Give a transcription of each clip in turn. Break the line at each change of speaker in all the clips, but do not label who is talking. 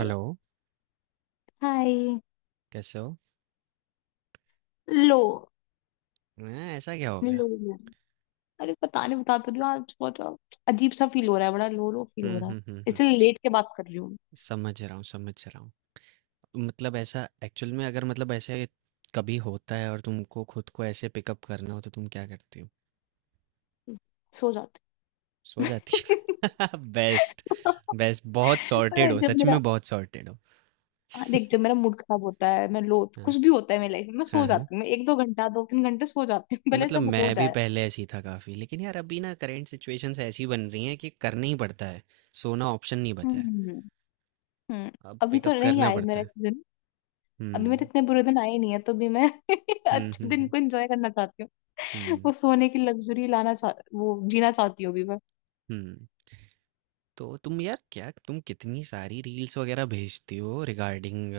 Hello.
Hi.
कैसे हो?
लो
मैं, ऐसा क्या हो गया?
लो मैम, अरे पता नहीं, बता तो रही हूँ, आज बहुत अजीब सा फील हो रहा है। बड़ा लो लो फील हो
हम्म,
रहा है,
हम्म, हम्म, हम्म।
इसलिए लेट के बात कर रही हूँ।
समझ रहा हूँ, समझ रहा हूँ। मतलब ऐसा, एक्चुअल में अगर मतलब ऐसे कभी होता है और तुमको खुद को ऐसे पिकअप करना हो तो तुम क्या करती हो?
सो जाती हूँ।
सो जाती हो? बेस्ट। बेस्ट, बहुत सॉर्टेड
अरे!
हो,
जब
सच
मेरा
में बहुत सॉर्टेड हो।
हाँ, देख, जब मेरा मूड खराब होता है, मैं लो,
हाँ,
कुछ भी होता है मेरी लाइफ में, मैं सो
हाँ, हाँ।
जाती हूँ। मैं एक दो घंटा, दो तीन घंटे सो जाती हूँ भले
मतलब
सब हो
मैं भी
जाए।
पहले ऐसी था काफी, लेकिन यार अभी ना करंट सिचुएशंस ऐसी बन रही हैं कि करना ही पड़ता है। सोना ऑप्शन नहीं बचा है,
हम्म। हम्म।
अब
अभी तो
पिकअप
नहीं
करना
आए
पड़ता
मेरे
है।
दिन। अभी मेरे
हम्म,
इतने बुरे दिन आए नहीं है, तो भी मैं
हम्म,
अच्छे
हम्म,
दिन
हम्म,
को एंजॉय करना चाहती हूँ।
हम्म,
वो सोने की लग्जरी लाना चाह, वो जीना चाहती हूँ अभी मैं।
हम्म। तो तुम यार, क्या तुम कितनी सारी रील्स वगैरह भेजती हो रिगार्डिंग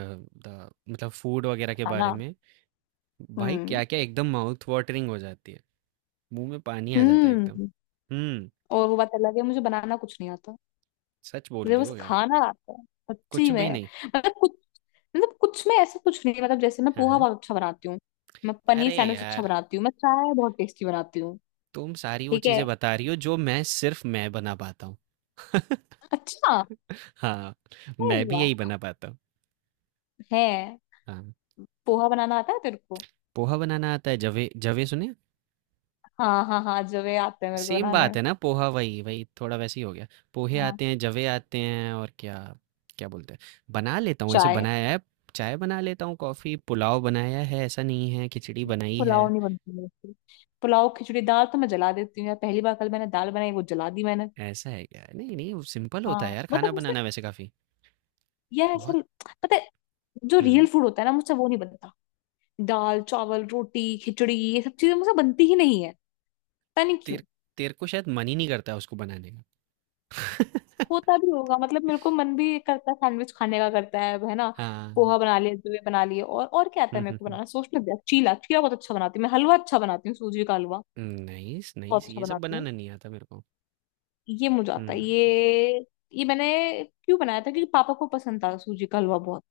द, मतलब फूड वगैरह के बारे
खाना।
में। भाई,
हम्म।
क्या क्या एकदम माउथ वाटरिंग हो जाती है, मुंह में पानी आ जाता है एकदम।
हम्म।
हम्म।
और वो बात अलग है, मुझे बनाना कुछ नहीं आता।
सच बोल
मुझे
रही हो
बस
क्या?
खाना आता है।
कुछ
सच्ची
भी
में।
नहीं?
मतलब कुछ मतलब कुछ में ऐसा कुछ नहीं है। मतलब जैसे मैं
हाँ,
पोहा
हाँ।
बहुत अच्छा बनाती हूँ। मैं पनीर
अरे
सैंडविच अच्छा
यार,
बनाती हूँ। मैं चाय बहुत टेस्टी बनाती हूँ।
तुम सारी वो
ठीक है।
चीजें बता रही हो जो मैं सिर्फ मैं बना पाता हूँ।
अच्छा।
हाँ,
अरे
मैं भी यही
वाह।
बना पाता हूँ।
है।
हाँ,
पोहा बनाना आता है तेरे को?
पोहा बनाना आता है, जवे जवे सुने।
हाँ हाँ हाँ, जो वे आते हैं मेरे को
सेम
बनाने।
बात है ना, पोहा वही वही, थोड़ा वैसे ही हो गया। पोहे
हाँ।
आते हैं, जवे आते हैं, और क्या क्या बोलते हैं, बना लेता हूँ, ऐसे
चाय।
बनाया है। चाय बना लेता हूँ, कॉफी, पुलाव बनाया है, ऐसा नहीं है, खिचड़ी बनाई है।
पुलाव नहीं बनती मेरे से। पुलाव, खिचड़ी, दाल तो मैं जला देती हूँ यार। पहली बार कल मैंने दाल बनाई, वो जला दी मैंने।
ऐसा है क्या? नहीं नहीं, वो सिंपल
हाँ
होता है यार, खाना
मतलब मुझसे,
बनाना वैसे काफी,
यार
बहुत।
ऐसा, पता है, जो
हम्म।
रियल फूड होता है ना, मुझसे वो नहीं बनता। दाल चावल रोटी खिचड़ी, ये सब चीजें मुझसे बनती ही नहीं है। पता नहीं क्यों।
तेर तेरे को शायद मन ही नहीं करता उसको बनाने का।
होता भी होगा, मतलब मेरे को मन भी करता है, सैंडविच खाने का करता है ना?
हाँ।
पोहा बना लिया, जुए बना लिए, और क्या आता है मेरे को
हम्म,
बनाना? सोचने दे। चीला, चीला बहुत अच्छा बनाती हूँ मैं। हलवा अच्छा बनाती हूँ, सूजी का हलवा
हम्म, नाइस
बहुत
नाइस,
अच्छा
ये सब
बनाती हूँ।
बनाना नहीं आता मेरे को।
ये मुझे आता है,
हम्म,
ये। ये मैंने क्यों बनाया था? क्योंकि पापा को पसंद था सूजी का हलवा बहुत।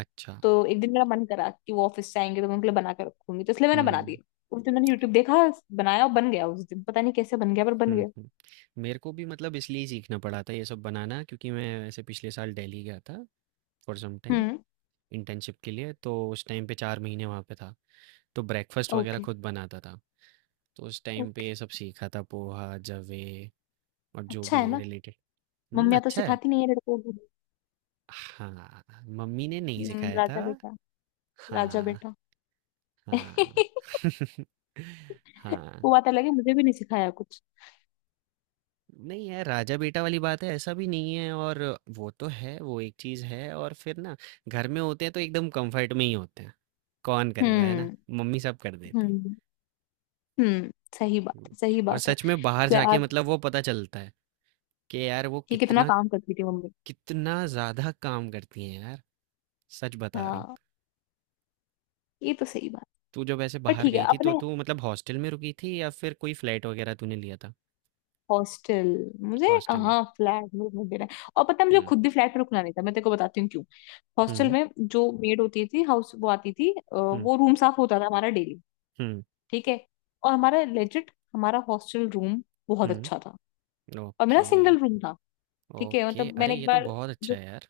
अच्छा।
तो एक दिन मेरा मन करा कि वो ऑफिस से आएंगे, तो मैं उनके लिए बना के रखूंगी, तो इसलिए मैंने बना
हम्म,
दिया। उस दिन मैंने यूट्यूब देखा, बनाया, और बन गया। उस दिन पता नहीं कैसे बन गया, पर बन
हुँ,
गया।
हुँ। मेरे को भी मतलब इसलिए सीखना पड़ा था ये सब बनाना, क्योंकि मैं ऐसे पिछले साल दिल्ली गया था फॉर सम टाइम,
हम्म।
इंटर्नशिप के लिए, तो उस टाइम पे 4 महीने वहाँ पे था। तो ब्रेकफ़ास्ट वग़ैरह
ओके।
खुद बनाता था, तो उस टाइम पे
ओके।
ये सब सीखा था, पोहा, जवे और जो
अच्छा है
भी
ना,
रिलेटेड। हुँ,
मम्मियाँ तो
अच्छा है।
सिखाती नहीं है लड़कों को।
हाँ, मम्मी ने नहीं सिखाया था।
राजा बेटा। राजा
हाँ,
बेटा।
हाँ।
वो
हाँ।
बात अलग है, मुझे भी नहीं सिखाया कुछ।
नहीं यार, राजा बेटा वाली बात है, ऐसा भी नहीं है। और वो तो है, वो एक चीज है, और फिर ना घर में होते हैं तो एकदम कंफर्ट में ही होते हैं। कौन करेगा, है ना,
हम्म।
मम्मी सब कर देती है।
हम्म। हम्म। सही बात
हम्म,
है, सही
और
बात है।
सच में बाहर
तो
जाके
आज
मतलब वो पता चलता है कि यार वो
ये कितना
कितना,
काम करती थी मम्मी।
कितना ज्यादा काम करती हैं यार, सच बता रहा हूँ।
हाँ, ये तो सही बात।
तू जब ऐसे
पर
बाहर
ठीक है
गई थी तो
अपने,
तू मतलब हॉस्टल में रुकी थी या फिर कोई फ्लैट वगैरह तूने लिया था?
हॉस्टल। मुझे
हॉस्टल में।
कहाँ फ्लैट में रुकने दे रहा है? और पता है, मुझे
हम्म,
खुद भी फ्लैट में रुकना नहीं था। मैं तेरे को बताती हूँ क्यों। हॉस्टल
हम्म,
में जो मेड होती थी, हाउस, वो आती थी,
हम्म,
वो रूम साफ होता था हमारा डेली।
हम्म,
ठीक है। और हमारा लेजिट, हमारा हॉस्टल रूम बहुत अच्छा
हम्म।
था। और मेरा
ओके,
सिंगल रूम था। ठीक है,
ओके।
मतलब
अरे
मैंने एक
ये तो
बार
बहुत अच्छा
जो,
है यार।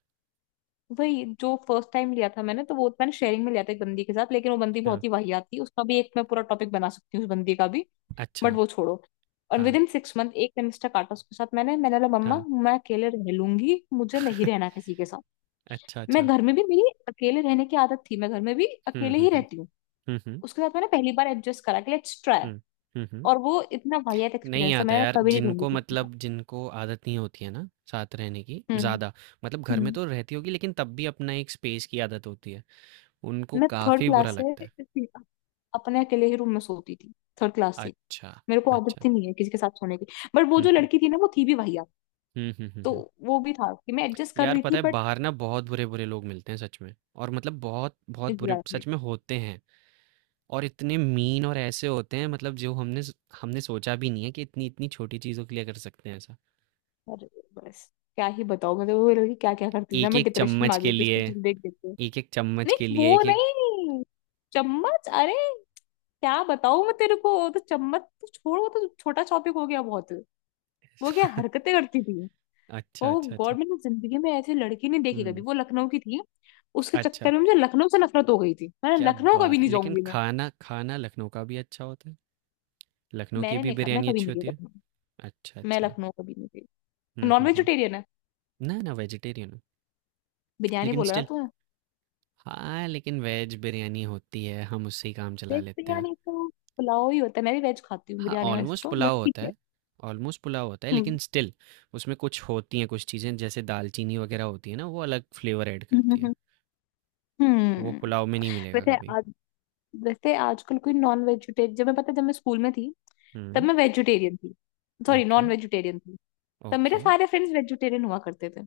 वही जो फर्स्ट टाइम लिया था मैंने, तो वो मैंने शेयरिंग में लिया था, एक बंदी के साथ। लेकिन वो बंदी
हाँ,
बहुत ही वाहियात थी। उसका भी एक मैं पूरा टॉपिक बना सकती हूँ, उस बंदी का भी। बट
अच्छा,
वो छोड़ो। और विद
हाँ,
इन सिक्स मंथ एक सेमेस्टर काटा उसके साथ मैंने मैंने बोला, मम्मा
हाँ।
मैं अकेले रह लूंगी, मुझे नहीं रहना किसी के साथ।
अच्छा,
मैं
अच्छा।
घर में भी, मेरी अकेले रहने की आदत थी, मैं घर में भी
हुँ,
अकेले
हुँ,
ही
हुँ।
रहती हूँ।
हुँ, हुँ,
उसके साथ मैंने पहली बार एडजस्ट करा कि लेट्स ट्राई।
हुँ। हुँ, हुँ।
और वो इतना वाहियात
नहीं
एक्सपीरियंस है,
आता
मैंने
यार,
कभी नहीं रहूंगी
जिनको
किसी के साथ।
मतलब जिनको आदत नहीं होती है ना साथ रहने की
हम्म।
ज़्यादा, मतलब घर में
हम्म।
तो रहती होगी लेकिन तब भी अपना एक स्पेस की आदत होती है, उनको
मैं थर्ड
काफ़ी बुरा
क्लास से
लगता है।
अपने अकेले ही रूम में सोती थी, थर्ड क्लास से।
अच्छा,
मेरे को आदत
अच्छा।
ही नहीं है किसी के साथ सोने की। बट वो
हुँ,
जो
हुँ।
लड़की थी ना, वो थी भी वाहियात।
हुँ, हुँ, हुँ,
तो
हुँ।
वो भी था कि मैं एडजस्ट कर
यार
रही थी,
पता है,
बट।
बाहर ना बहुत बुरे-बुरे लोग मिलते हैं सच में, और मतलब बहुत बहुत बुरे
एग्जैक्टली।
सच में होते हैं, और इतने मीन और ऐसे होते हैं मतलब जो हमने स हमने सोचा भी नहीं है, कि इतनी-इतनी छोटी चीज़ों के लिए कर सकते हैं ऐसा।
अरे बस, क्या ही बताओ, मतलब वो लड़की क्या क्या करती थी ना, मैं
1-1
डिप्रेशन में
चम्मच
आ
के
गई थी
लिए,
उसको चीज देख देख के।
1-1 चम्मच के
नहीं,
लिए,
वो
1-1।
नहीं चम्मच, अरे, क्या बताऊं मैं तेरे को, वो तो चम्मच तो छोड़, वो तो छोटा टॉपिक हो गया बहुत। वो क्या हरकतें करती थी।
अच्छा,
ओ
अच्छा, अच्छा।
गॉड, मैंने जिंदगी में ऐसी लड़की नहीं देखी कभी।
हुँ,
वो लखनऊ की थी। उसके
अच्छा,
चक्कर में मुझे लखनऊ से नफरत हो गई थी, मैं
क्या
लखनऊ कभी
बात है!
नहीं
लेकिन
जाऊंगी मैं।
खाना, खाना लखनऊ का भी अच्छा होता है? लखनऊ की
मैंने
भी
नहीं खा, मैं
बिरयानी
कभी
अच्छी
नहीं गई
होती है?
लखनऊ।
अच्छा,
मैं
अच्छा।
लखनऊ कभी नहीं गई।
हुँ,
नॉन
हुँ, हुँ।
वेजिटेरियन है।
ना, ना वेजिटेरियन हूँ,
बिरयानी
लेकिन
बोला ना
स्टिल,
तूने।
हाँ, लेकिन वेज बिरयानी होती है, हम उससे ही काम चला
वेज
लेते हैं।
बिरयानी तो पुलाव ही होता है। मैं भी वेज खाती हूँ,
हाँ,
बिरयानी वैसे
ऑलमोस्ट
तो, बट
पुलाव
ठीक
होता
है।
है, ऑलमोस्ट पुलाव होता है,
हम्म
लेकिन स्टिल उसमें कुछ होती हैं कुछ चीज़ें जैसे दालचीनी वगैरह होती है ना, वो अलग फ्लेवर ऐड
हम्म
करती है।
हम्म,
वो
हम्म।
पुलाव में नहीं मिलेगा
वैसे
कभी।
आज, वैसे आजकल कोई नॉन वेजिटेरियन, जब मैं, पता है, जब मैं स्कूल में थी, तब
हुँ।
मैं वेजिटेरियन थी, सॉरी
ओके,
नॉन वेजिटेरियन थी। तब मेरे
ओके।
सारे फ्रेंड्स वेजिटेरियन हुआ करते थे।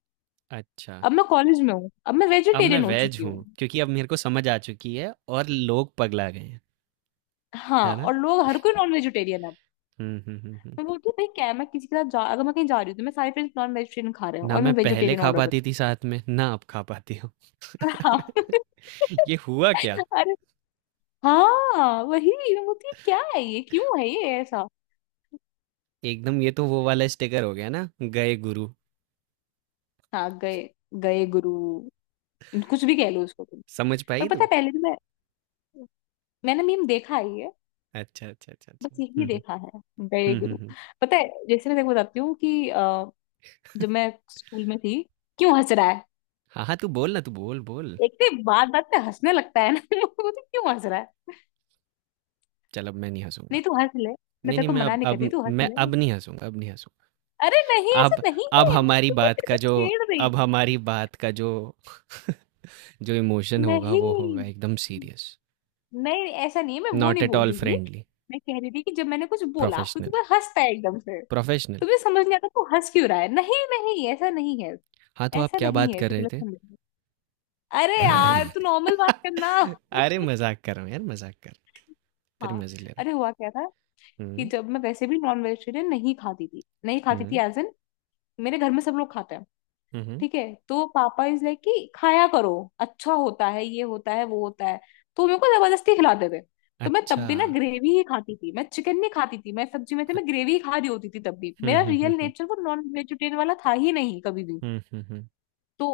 अच्छा,
अब मैं कॉलेज में हूँ, अब मैं
अब मैं
वेजिटेरियन हो
वेज
चुकी हूँ।
हूँ क्योंकि अब मेरे को समझ आ चुकी है और लोग पगला गए हैं,
हाँ,
है ना?
और लोग, हर कोई नॉन वेजिटेरियन है।
हुँ, हुँ, हुँ, हुँ।
मैं बोलती हूँ, भाई क्या है, मैं किसी के साथ जा, अगर मैं कहीं जा रही हूँ तो मैं, सारे फ्रेंड्स नॉन वेजिटेरियन खा रहे हैं
ना
और
मैं
मैं
पहले
वेजिटेरियन
खा
ऑर्डर कर
पाती थी साथ में, ना अब खा पाती हूँ।
रही हूँ। हाँ।
ये हुआ क्या?
अरे। हाँ, वही मैं बोलती हूँ, क्या है ये, क्यों है ये ऐसा।
एकदम, ये तो वो वाला स्टिकर हो गया ना, गए गुरु।
हाँ, गए, गए गुरु। कुछ भी कह लो उसको तुम।
समझ
पर
पाई
पता
तू?
है, पहले भी मैं, मैंने मीम देखा ही है ये।
अच्छा, अच्छा, अच्छा,
बस
अच्छा।
यही
हुँ, हुँ।
देखा है, गए
हुँ, हुँ,
गुरु।
हुँ।
पता है, जैसे मैं तेको बताती हूँ कि जब मैं स्कूल में थी, क्यों हंस रहा है?
हाँ, हाँ, तू बोल ना, तू बोल, बोल।
एक तो बात बात पे हंसने लगता है ना वो तो, क्यों हंस रहा है?
चल, अब मैं नहीं हँसूँगा।
नहीं, तू हंस ले, मैं
नहीं,
तेरे
नहीं,
को
मैं
मना
अब
नहीं कर रही,
अब
तू हंस
मैं
ले।
अब नहीं हँसूँगा, अब नहीं हँसूँगा।
अरे नहीं, ऐसा
अब
नहीं
अब
है, तो मैं तेरे को छेड़ रही थी।
हमारी बात का जो जो इमोशन होगा वो होगा,
नहीं
एकदम सीरियस,
नहीं, ऐसा नहीं है, मैं वो
नॉट
नहीं
एट
बोल
ऑल
रही थी।
फ्रेंडली।
मैं कह रही थी कि जब मैंने कुछ बोला तो तू
प्रोफेशनल
बस हंसता है एकदम से।
प्रोफेशनल
तुम्हें समझ नहीं आता, तू हंस क्यों रहा है? नहीं नहीं, ऐसा नहीं है,
हाँ, तो आप
ऐसा
क्या
नहीं
बात
है
कर
तो
रहे
गलत
थे?
समझ रही है। अरे यार, तू नॉर्मल बात करना।
अरे मजाक कर रहा हूँ यार, मजाक कर, तेरे
हाँ।
मजे ले रहा
अरे हुआ क्या था,
हूँ।
कि जब मैं, वैसे भी नॉन वेजिटेरियन नहीं खाती थी, नहीं खाती थी,
हम्म,
एज एन, मेरे घर में सब लोग खाते हैं,
हम्म,
ठीक है, तो पापा इज लाइक कि खाया करो, अच्छा होता है, ये होता है, वो होता है। तो मेरे को जबरदस्ती खिलाते थे। तो मैं तब
अच्छा,
भी ना ग्रेवी ही खाती थी, मैं चिकन नहीं खाती थी, मैं सब्जी में थी,
अच-
मैं ग्रेवी ही खा रही होती थी। तब भी
हम्म,
मेरा
हम्म,
रियल
हम्म,
नेचर वो नॉन वेजिटेरियन वाला था ही नहीं, कभी भी।
हम्म, हम्म,
तो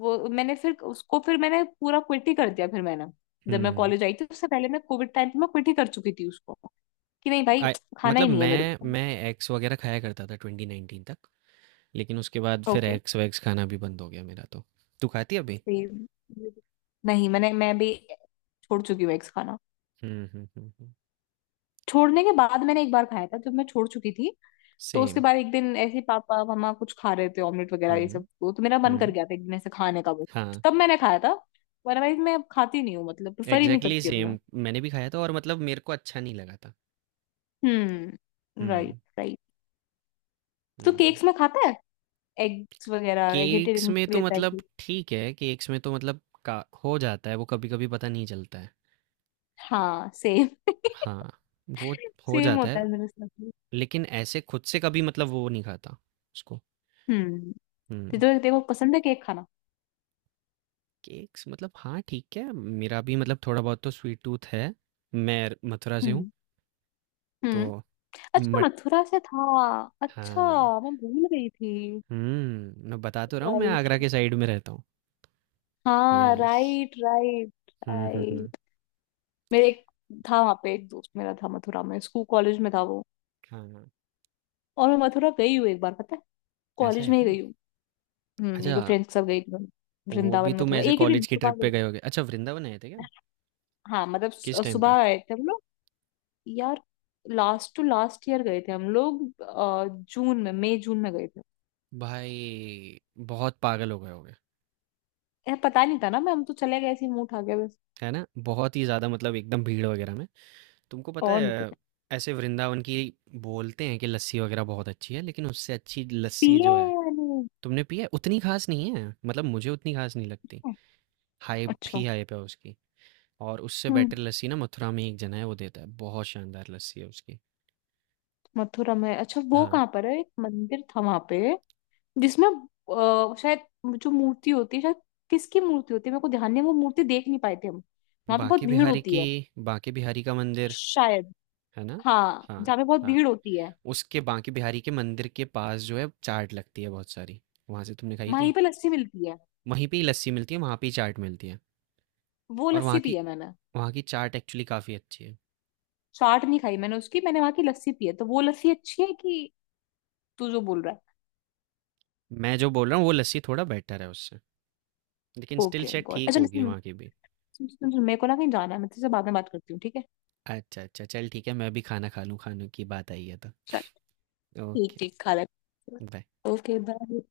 वो मैंने फिर उसको, फिर मैंने पूरा क्विट ही कर दिया। फिर मैंने, जब मैं
हम्म।
कॉलेज आई थी उससे पहले, मैं कोविड टाइम पे मैं क्विट ही कर चुकी थी उसको, कि नहीं भाई,
I-
खाना
मतलब
ही नहीं है मेरे
मैं
को।
मैं एक्स वगैरह खाया करता था ट्वेंटी नाइनटीन तक, लेकिन उसके बाद फिर
ओके।
एक्स वैक्स खाना भी बंद हो गया मेरा। तो तू खाती है अभी?
सेम। नहीं मैंने, मैं भी छोड़ चुकी हूँ एग्स खाना।
हम्म, हम्म, हम्म।
छोड़ने के बाद मैंने एक बार खाया था, जब मैं छोड़ चुकी थी। तो उसके
सेम।
बाद एक दिन ऐसे ही पापा मम्मा कुछ खा रहे थे, ऑमलेट वगैरह
Same,
ये सब,
हम्म,
तो मेरा मन कर
हम्म,
गया था एक दिन ऐसे खाने का, वो
हाँ।
तब मैंने खाया था। अदरवाइज मैं अब खाती नहीं हूँ, मतलब प्रेफर ही नहीं
एग्ज़ैक्टली
करती अब मैं।
सेम, मैंने भी खाया था और मतलब मेरे को अच्छा नहीं लगा था।
हम्म, राइट
हुँ,
राइट। तो
हुँ।
केक्स में खाता है एग्स वगैरह,
केक्स
एगिटेरियन
में तो
लेता है
मतलब
केक।
ठीक है, केक्स में तो मतलब का हो जाता है, वो कभी-कभी पता नहीं चलता है।
हाँ सेम।
हाँ, वो हो
सेम
जाता
होता
है,
है मेरे साथ भी।
लेकिन ऐसे खुद से कभी मतलब वो नहीं खाता उसको।
हम्म। तो
हुँ,
देखो देखो, पसंद है केक खाना।
केक्स मतलब हाँ, ठीक है, मेरा भी मतलब थोड़ा बहुत तो स्वीट टूथ है। मैं मथुरा से हूँ,
हम्म।
तो
हम्म। अच्छा,
मट
मथुरा से था। अच्छा,
हाँ,
मैं भूल गई थी।
हुँ, मैं बता तो रहा हूँ, मैं
राइट।
आगरा के साइड में रहता हूँ।
हाँ
यस।
Right right.
हुँ, हुँ, हुँ।
राइट। मेरे एक, था वहाँ पे, एक दोस्त मेरा था मथुरा में, स्कूल कॉलेज में था वो।
हाँ।
और मैं मथुरा गई हूँ एक बार, पता है,
ऐसा
कॉलेज
है
में ही
क्या?
गई हूँ। हम्म। एक
अच्छा,
बार फ्रेंड्स के साथ गई थी मैं।
वो भी
वृंदावन
तुम
मथुरा
ऐसे
एक ही दिन
कॉलेज की
सुबह
ट्रिप पे
गए
गए
थे।
होगे। अच्छा, वृंदावन आए थे क्या?
हाँ मतलब
किस टाइम पे?
सुबह गए थे हम लोग। यार, लास्ट टू लास्ट ईयर गए थे हम लोग, जून में, मई जून में गए थे।
भाई, बहुत पागल हो गए होगे,
यार पता नहीं था ना, मैं हम तो चले गए ऐसे ही मुंह उठा के, बस।
है ना? बहुत ही ज़्यादा मतलब एकदम भीड़ वगैरह में। तुमको पता
और नहीं
है
पता।
ऐसे, वृंदावन की बोलते हैं कि लस्सी वगैरह बहुत अच्छी है, लेकिन उससे अच्छी
पिए
लस्सी जो है
या नहीं?
तुमने पी है उतनी खास नहीं है। मतलब मुझे उतनी खास नहीं लगती। हाइप
अच्छा।
ही हाइप है उसकी। और उससे
हम्म।
बेटर लस्सी ना मथुरा में एक जना है, वो देता है। बहुत शानदार लस्सी है उसकी।
मथुरा में अच्छा, वो
हाँ,
कहाँ पर है, एक मंदिर था वहां पे जिसमें, शायद, जो मूर्ति होती है शायद, किसकी मूर्ति होती है मेरे को ध्यान नहीं है, वो मूर्ति देख नहीं पाए थे हम, वहां पे बहुत
बांके
भीड़
बिहारी
होती
की,
है।
बांके बिहारी का मंदिर,
शायद।
है ना?
हाँ,
हाँ,
जहाँ पे बहुत
हाँ।
भीड़ होती है।
उसके बांके बिहारी के मंदिर के पास जो है, चाट लगती है बहुत सारी। वहाँ से तुमने खाई
वहीं
थी?
पे लस्सी मिलती है।
वहीं पे ही लस्सी मिलती है, वहाँ पे ही चाट मिलती है,
वो
और
लस्सी
वहाँ
पी
की
है मैंने।
वहाँ की चाट एक्चुअली काफ़ी अच्छी है।
चाट नहीं खाई मैंने उसकी, मैंने वहां की लस्सी पी है, तो वो लस्सी अच्छी है, कि तू जो बोल रहा है?
मैं जो बोल रहा हूँ, वो लस्सी थोड़ा बेटर है उससे, लेकिन स्टिल
ओके
शायद
गॉड,
ठीक
अच्छा
होगी
सुन,
वहाँ की भी।
सुन सुन सुन, मेरे को ना कहीं जाना है, मैं तुझसे बाद में बात करती हूँ, ठीक है।
अच्छा, अच्छा। चल ठीक है, मैं भी खाना खा लूँ, खाने की बात आई है तो।
चल। ठीक
ओके,
ठीक, खा ले।
बाय।
Okay bye.